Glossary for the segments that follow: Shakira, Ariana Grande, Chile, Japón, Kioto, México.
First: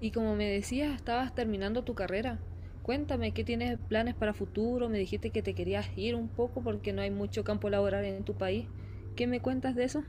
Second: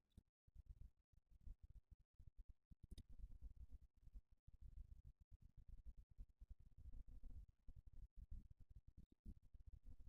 Y como me decías, estabas terminando tu carrera. Cuéntame, ¿qué tienes planes para futuro? Me dijiste que te querías ir un poco porque no hay mucho campo laboral en tu país. ¿Qué me cuentas de eso?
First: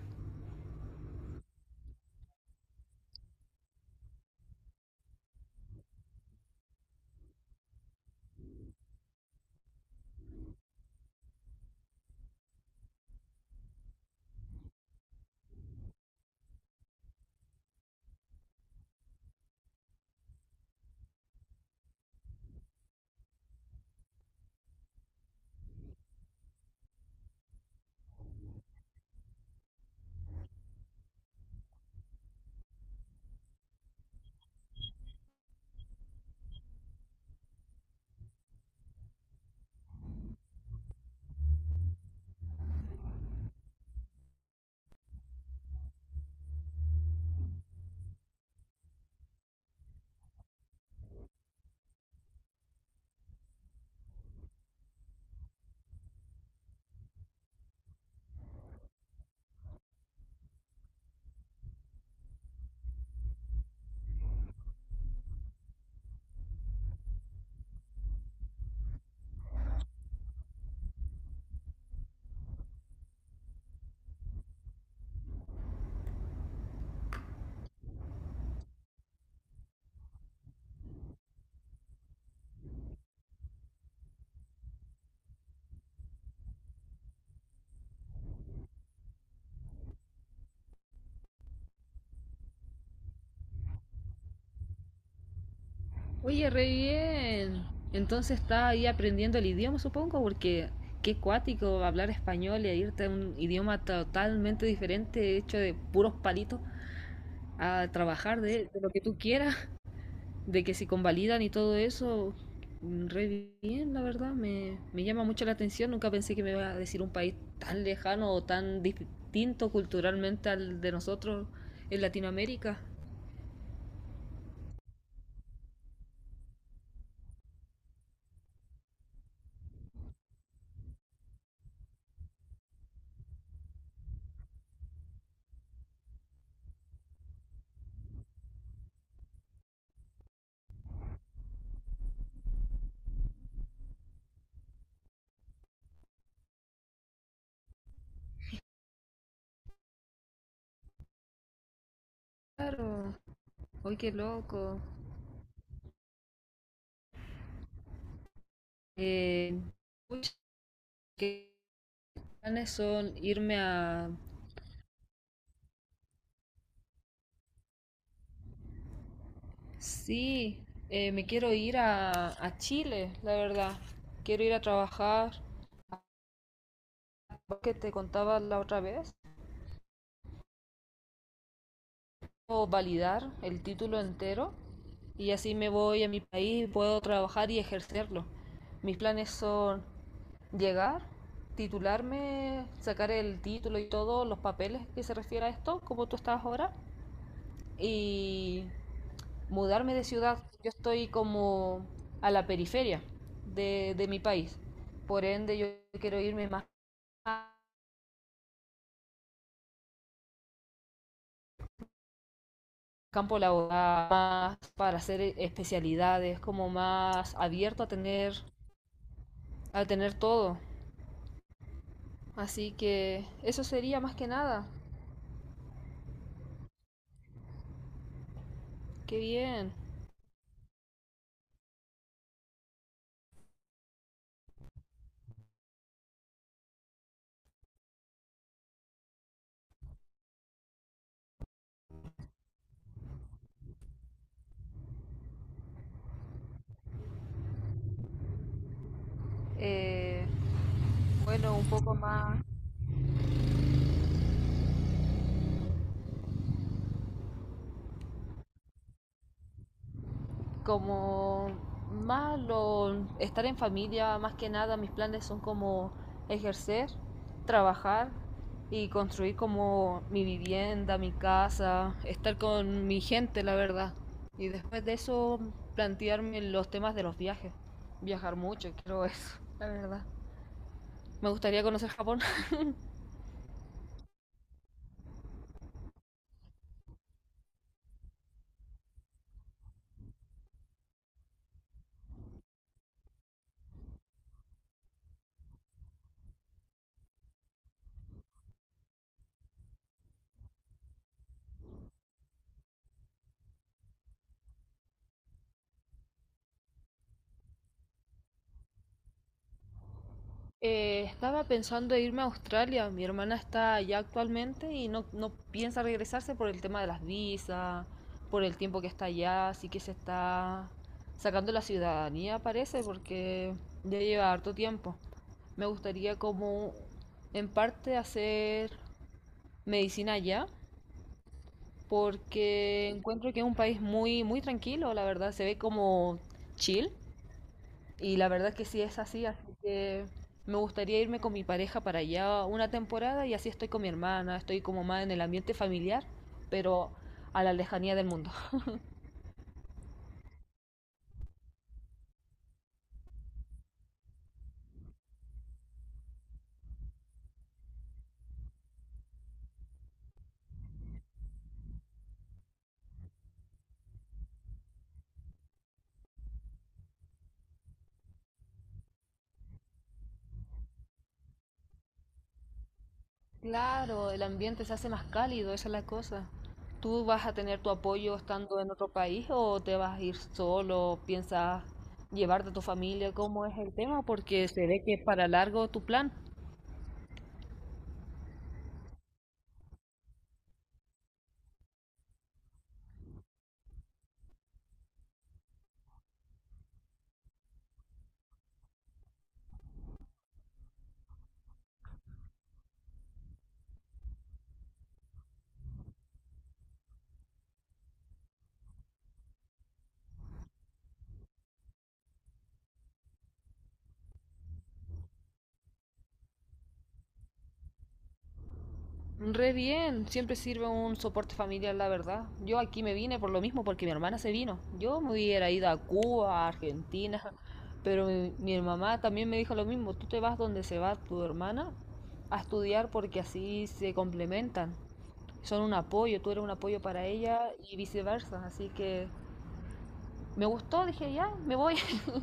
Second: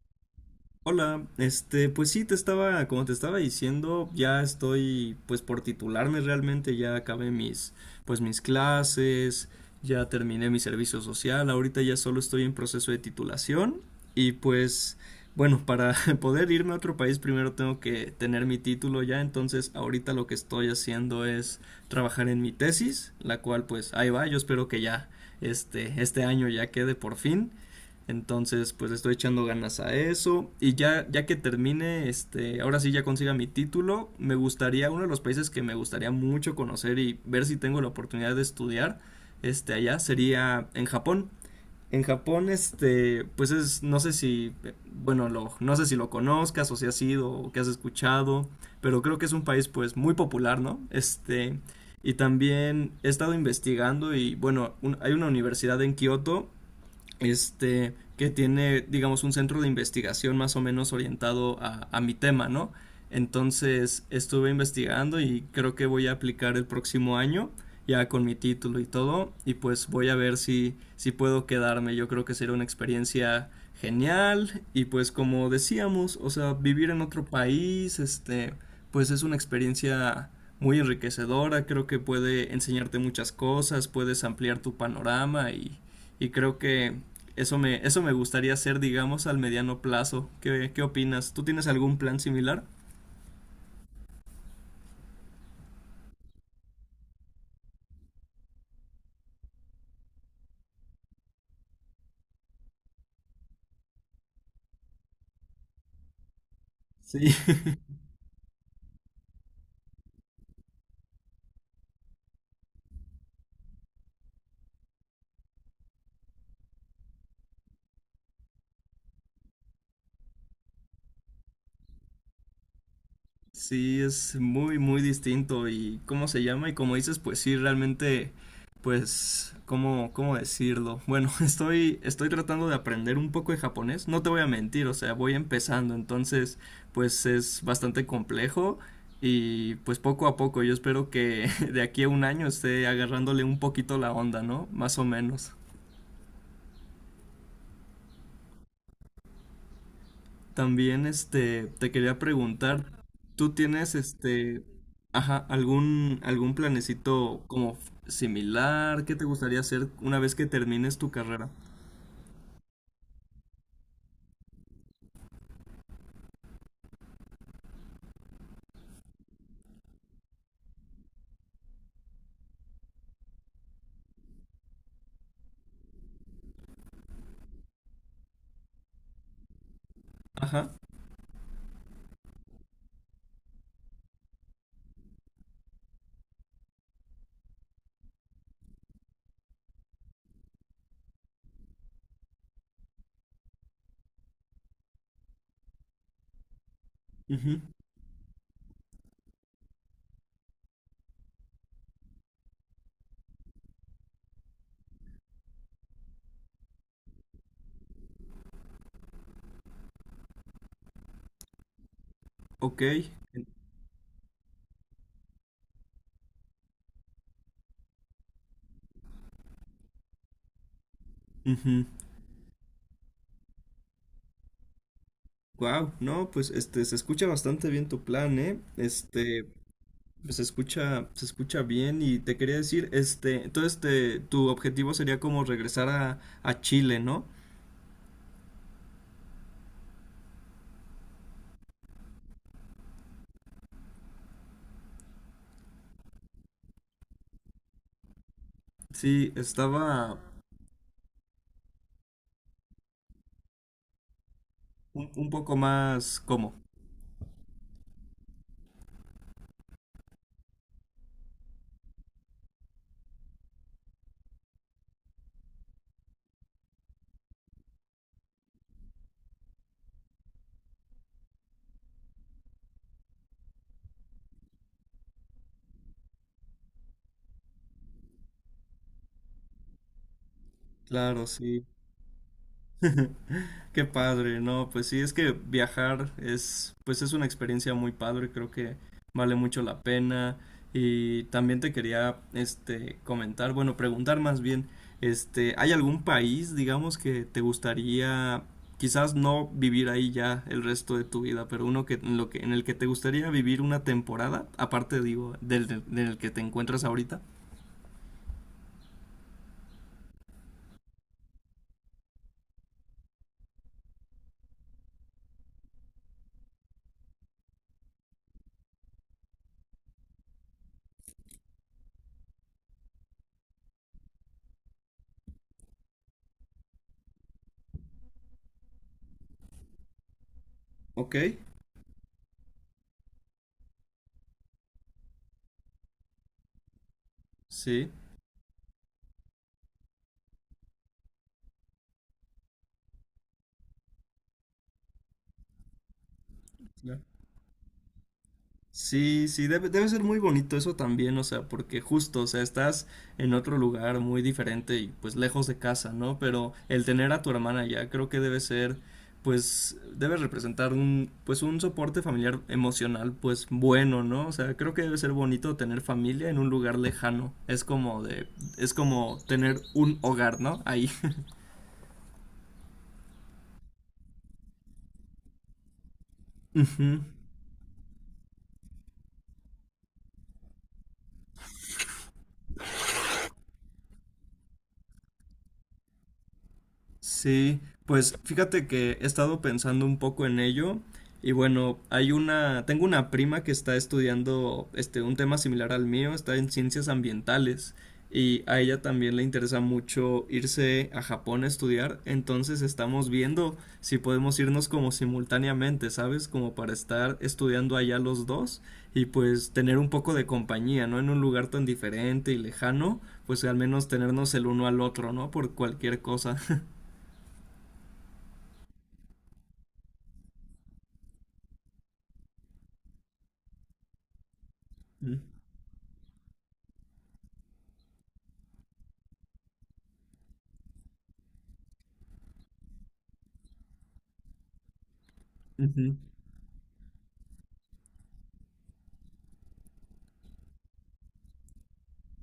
Hola, pues sí, como te estaba diciendo, ya estoy, pues por titularme realmente, ya acabé mis clases, ya terminé mi servicio social, ahorita ya solo estoy en proceso de titulación y pues, bueno, para poder irme a otro país primero tengo que tener mi título ya, entonces ahorita lo que estoy haciendo es trabajar en mi tesis, la cual pues ahí va, yo espero que ya, este año ya quede por fin. Entonces, pues le estoy echando ganas a eso. Y ya que termine, ahora sí ya consiga mi título, me gustaría, uno de los países que me gustaría mucho conocer y ver si tengo la oportunidad de estudiar, allá sería en Japón. En Japón, pues es, no sé si, bueno, lo, no sé si lo conozcas o si has ido o que has escuchado, pero creo que es un país, pues, muy popular, ¿no? Y también he estado investigando y, bueno, hay una universidad en Kioto, que tiene, digamos, un centro de investigación más o menos orientado a mi tema, ¿no? Entonces estuve investigando y creo que voy a aplicar el próximo año, ya con mi título y todo, y pues voy a ver si puedo quedarme. Yo creo que será una experiencia genial y pues como decíamos, o sea, vivir en otro país, pues es una experiencia muy enriquecedora, creo que puede enseñarte muchas cosas, puedes ampliar tu panorama y creo que eso me gustaría hacer, digamos, al mediano plazo. ¿Qué opinas? ¿Tú tienes algún plan similar? Oye, re bien. Entonces estás ahí aprendiendo el idioma, supongo, porque qué cuático hablar español y irte a un idioma totalmente diferente, hecho de puros palitos, Sí. a trabajar de lo que tú quieras. De que se convalidan y todo eso, re bien, la verdad, me llama mucho la atención. Nunca pensé que me iba a decir un país tan lejano o tan distinto culturalmente al de nosotros en Latinoamérica. Sí, es muy, muy distinto. ¿Y cómo se llama? Y como dices, pues sí, realmente, pues, ¿cómo decirlo? Bueno, estoy tratando de aprender un poco de japonés. No te voy a mentir, o sea, voy empezando. Entonces, pues es bastante complejo. Y pues poco a poco, yo espero que de aquí a un año esté agarrándole un poquito la onda, ¿no? Más o menos. También, te quería preguntar, Claro, ¿tú tienes, hoy qué loco. ajá, algún planecito como similar? ¿Qué te Eh, gustaría hacer una vez que termines tu que carrera? planes son irme a. Sí, me quiero ir a Chile, la verdad. Quiero ir a trabajar que te contaba la otra vez. Ajá, O validar el título entero y así me voy a mi país, puedo trabajar y ejercerlo. Mis planes son llegar, titularme, sacar el título y todos los papeles que se refiere a esto, como tú estás ahora, ujú, y mudarme de ciudad. Yo estoy como a la periferia de mi país, por ende yo quiero irme más a ok, campo laboral, más para hacer especialidades, como más abierto a tener todo. Así que eso sería más que nada. wow, no, pues, se escucha bastante bien tu plan, ¿eh? Qué bien. Pues, se escucha bien y te quería decir, entonces, te tu objetivo sería como regresar a Chile, ¿no? Sí, estaba Eh, bueno, un poco más un poco más, ¿cómo? como más estar en familia, más que nada mis planes son como ejercer, trabajar y construir como mi vivienda, mi casa, estar con mi gente, la verdad. Y después de eso plantearme los temas de los viajes. Viajar mucho, creo eso, la verdad. Claro, Me gustaría sí. conocer Japón. Qué padre, ¿no? Pues sí, es que viajar es, pues es una experiencia muy padre, creo que vale mucho la pena. Y también te quería, comentar, bueno, preguntar más bien, ¿hay algún país, digamos, que te gustaría, quizás no vivir ahí ya el resto de tu vida, pero uno que, en el que te gustaría vivir una temporada, aparte, digo, del que te encuentras ahorita? Estaba pensando en irme a Australia. Mi hermana está allá actualmente y no piensa regresarse por el tema de las visas, por el tiempo que está allá, así que se está sacando la ciudadanía, parece, porque ya lleva harto tiempo. Me gustaría como en parte hacer medicina allá, Ok, porque encuentro que es un país muy, muy tranquilo, la verdad, se ve como chill sí. y la verdad que sí es así, así que me gustaría irme con mi pareja para allá una temporada y así estoy con mi hermana, estoy como más en el ambiente familiar, pero Claro. a la lejanía del mundo. Sí, sí, debe ser muy bonito eso también, o sea, porque justo, o sea, estás en otro lugar muy diferente y pues lejos de casa, ¿no? Pero el tener a tu hermana ya creo que debe ser, pues, debe representar un, pues, un soporte familiar emocional, pues, bueno, ¿no? O sea, creo que debe ser bonito tener familia en un lugar lejano. Es como tener un hogar, ¿no? Ahí. Claro, el ambiente se hace más cálido, esa es la cosa. Ujú. ¿Tú vas a tener tu apoyo estando en otro país o te vas a ir solo? ¿Piensas llevarte a tu familia? ¿Cómo es el tema? Porque se ve que es para largo tu plan. Sí, pues fíjate que he estado pensando un poco en ello y bueno, tengo una prima que está estudiando un tema similar al mío, está en ciencias ambientales y a ella también le interesa mucho irse a Japón a estudiar, entonces estamos viendo si podemos irnos como simultáneamente, ¿sabes? Como para estar estudiando allá los dos y pues tener un poco de compañía, ¿no? En un lugar tan diferente y lejano, pues al menos tenernos el uno al otro, ¿no? Por cualquier cosa. Re bien, siempre sirve un soporte familiar, la verdad. Yo aquí me vine por lo mismo, porque mi hermana se vino. Yo me hubiera ido a Cuba, a Argentina, pero mi mamá también me dijo lo mismo. Tú te vas donde se va tu hermana a estudiar porque así se complementan. Son un apoyo, tú eres un apoyo para ella y viceversa. Así que me gustó, dije, ya, me voy.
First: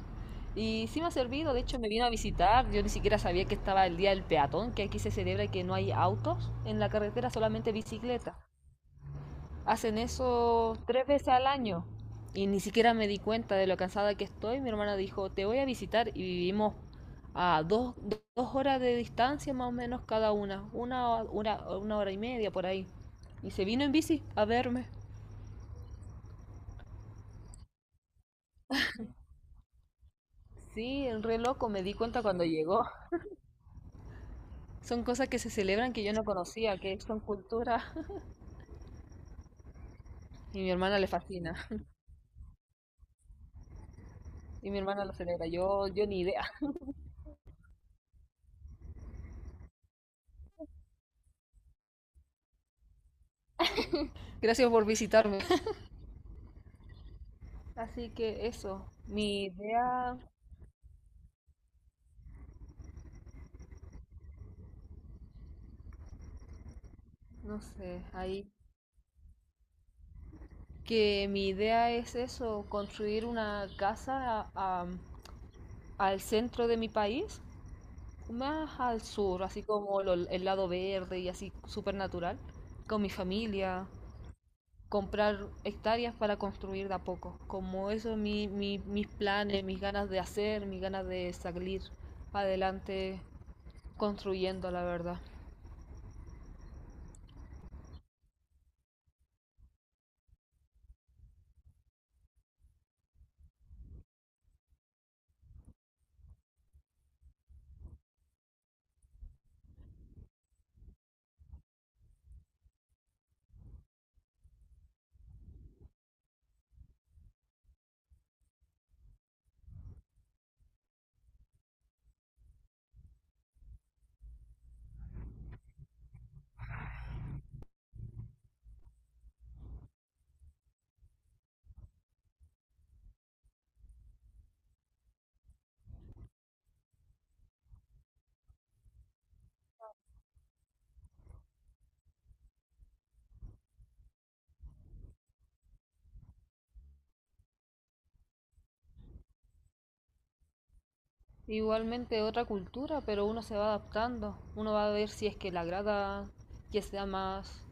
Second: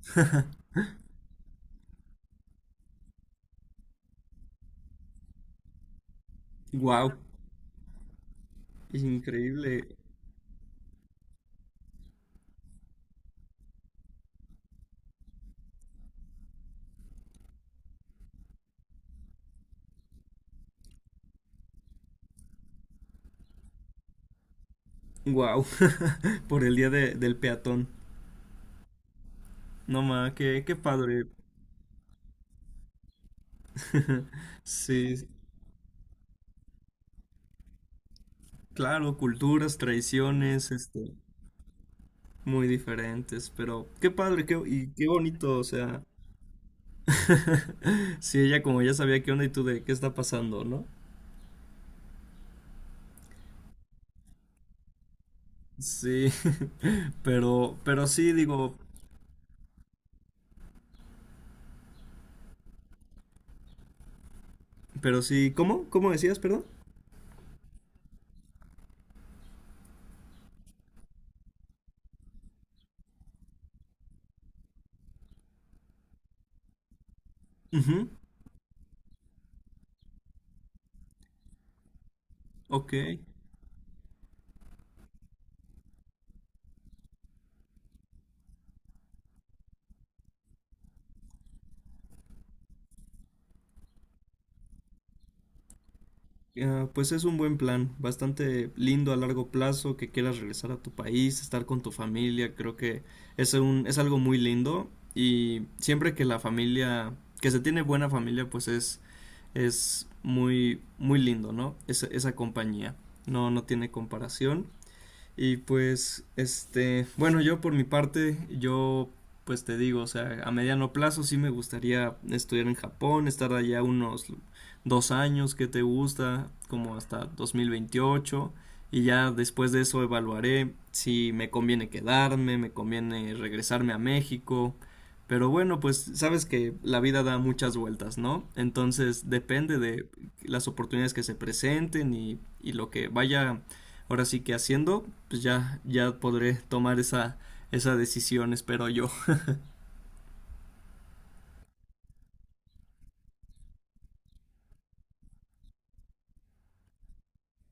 Y sí me ha servido, de hecho me vino a visitar, yo ni siquiera sabía que estaba el día del peatón, que aquí se celebra y que no hay autos en la Wow, carretera, solamente bicicleta. es increíble. Hacen eso tres veces al año y ni siquiera me di cuenta de lo cansada que estoy. Mi hermana dijo, te voy a visitar y vivimos a dos horas de distancia más o menos cada una, hora y media por ahí. Y se vino en bici a verme. Wow, por el día del peatón. No más, qué, Sí, el padre. reloj me di cuenta cuando llegó. Son Sí, cosas que se celebran que yo no conocía, que son cultura claro, culturas, y mi tradiciones, hermana le fascina muy diferentes, pero qué padre, qué, y mi y hermana qué lo celebra. bonito, o Yo, sea. yo ni idea. Sí, ella como ya sabía qué onda y tú de qué está pasando, ¿no? Gracias por visitarme. Sí, pero Así sí, que digo, eso, mi idea, pero sí, ¿cómo? ¿Cómo decías, perdón? no sé, ahí que mi idea es eso, construir una casa a- al centro de mi país, Ujú. más al sur, así como el lado verde y así súper natural, Ok. con mi familia, comprar hectáreas para construir de a poco. Como eso es mis planes, mis ganas de hacer, mis ganas de salir adelante construyendo, la verdad. Ah, pues es un buen plan, bastante lindo a largo plazo, que quieras regresar a tu país, estar con tu familia, creo que es algo muy lindo y siempre que la familia, que se tiene buena familia, pues es muy, muy lindo, ¿no? Esa compañía, no, no tiene comparación. Y pues, bueno, yo por mi parte, yo pues te digo, o sea, a mediano plazo sí me gustaría estudiar en Japón, estar allá unos dos años que te gusta, como hasta 2028, y ya después de eso evaluaré si me conviene quedarme, me conviene regresarme a México, pero bueno, pues sabes que la vida da muchas vueltas, ¿no? Entonces depende de las oportunidades que se presenten y lo que vaya ahora sí que haciendo pues ya podré tomar esa decisión, espero yo. Igualmente otra cultura, pero uno se va adaptando, uno va a ver si es que le agrada que sea más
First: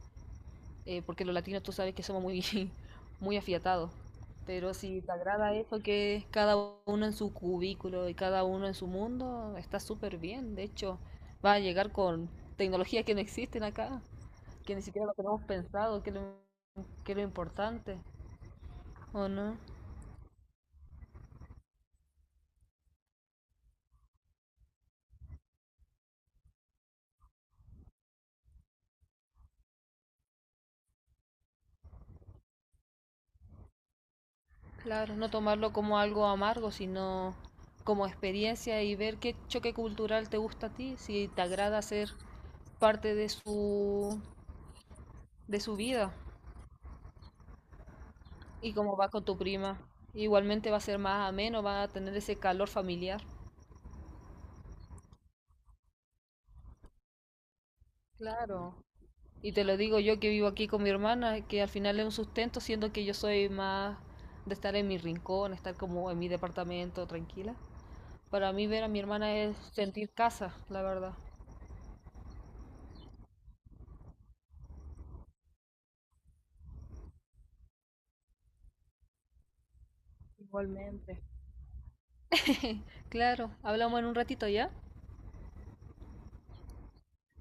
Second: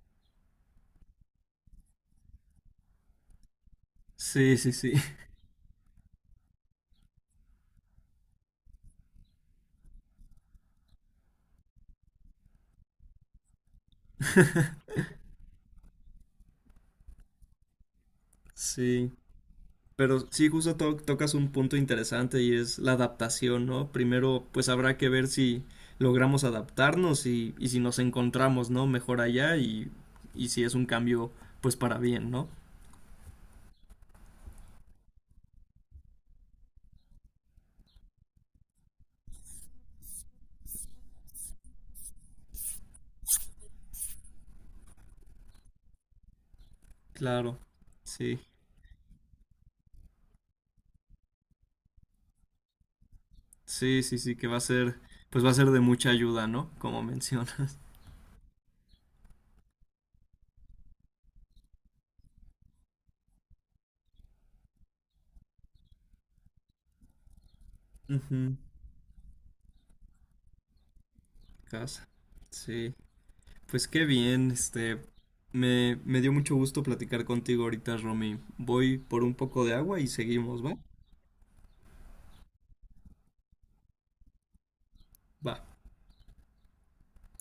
porque los latinos tú sabes que somos muy, muy afiatados. Sí, sí, Pero sí, si te agrada eso, que es cada uno en su cubículo y cada uno en su mundo, está súper bien. De hecho, va a llegar con tecnologías que no existen acá, que ni siquiera lo tenemos pensado, que es lo importante, sí. ¿o no? Pero sí, justo tocas un punto interesante y es la adaptación, ¿no? Primero, pues habrá que ver si logramos adaptarnos y si nos encontramos, ¿no? Mejor allá y si es un cambio, pues para bien, ¿no? Claro, no tomarlo como algo amargo, sino como experiencia y ver qué choque cultural te gusta a ti, si te agrada ser parte de su vida. Claro, sí, Y como va con tu prima. Igualmente va a ser más ameno, va a tener ese calor familiar. sí, sí, sí, que va a ser, pues va a ser de mucha ayuda, ¿no? Como mencionas. Claro. Y te lo digo yo que vivo aquí con mi hermana, que al final es un sustento, siendo que yo soy más de estar en mi rincón, estar como en mi departamento tranquila. Para Ujú. mí ver a mi hermana es sentir casa, la verdad. Casa, sí. Pues qué bien, me dio mucho gusto platicar contigo ahorita, Romy. Voy por un poco de agua y seguimos, ¿va? Igualmente. Claro, hablamos en un ratito ya. Va.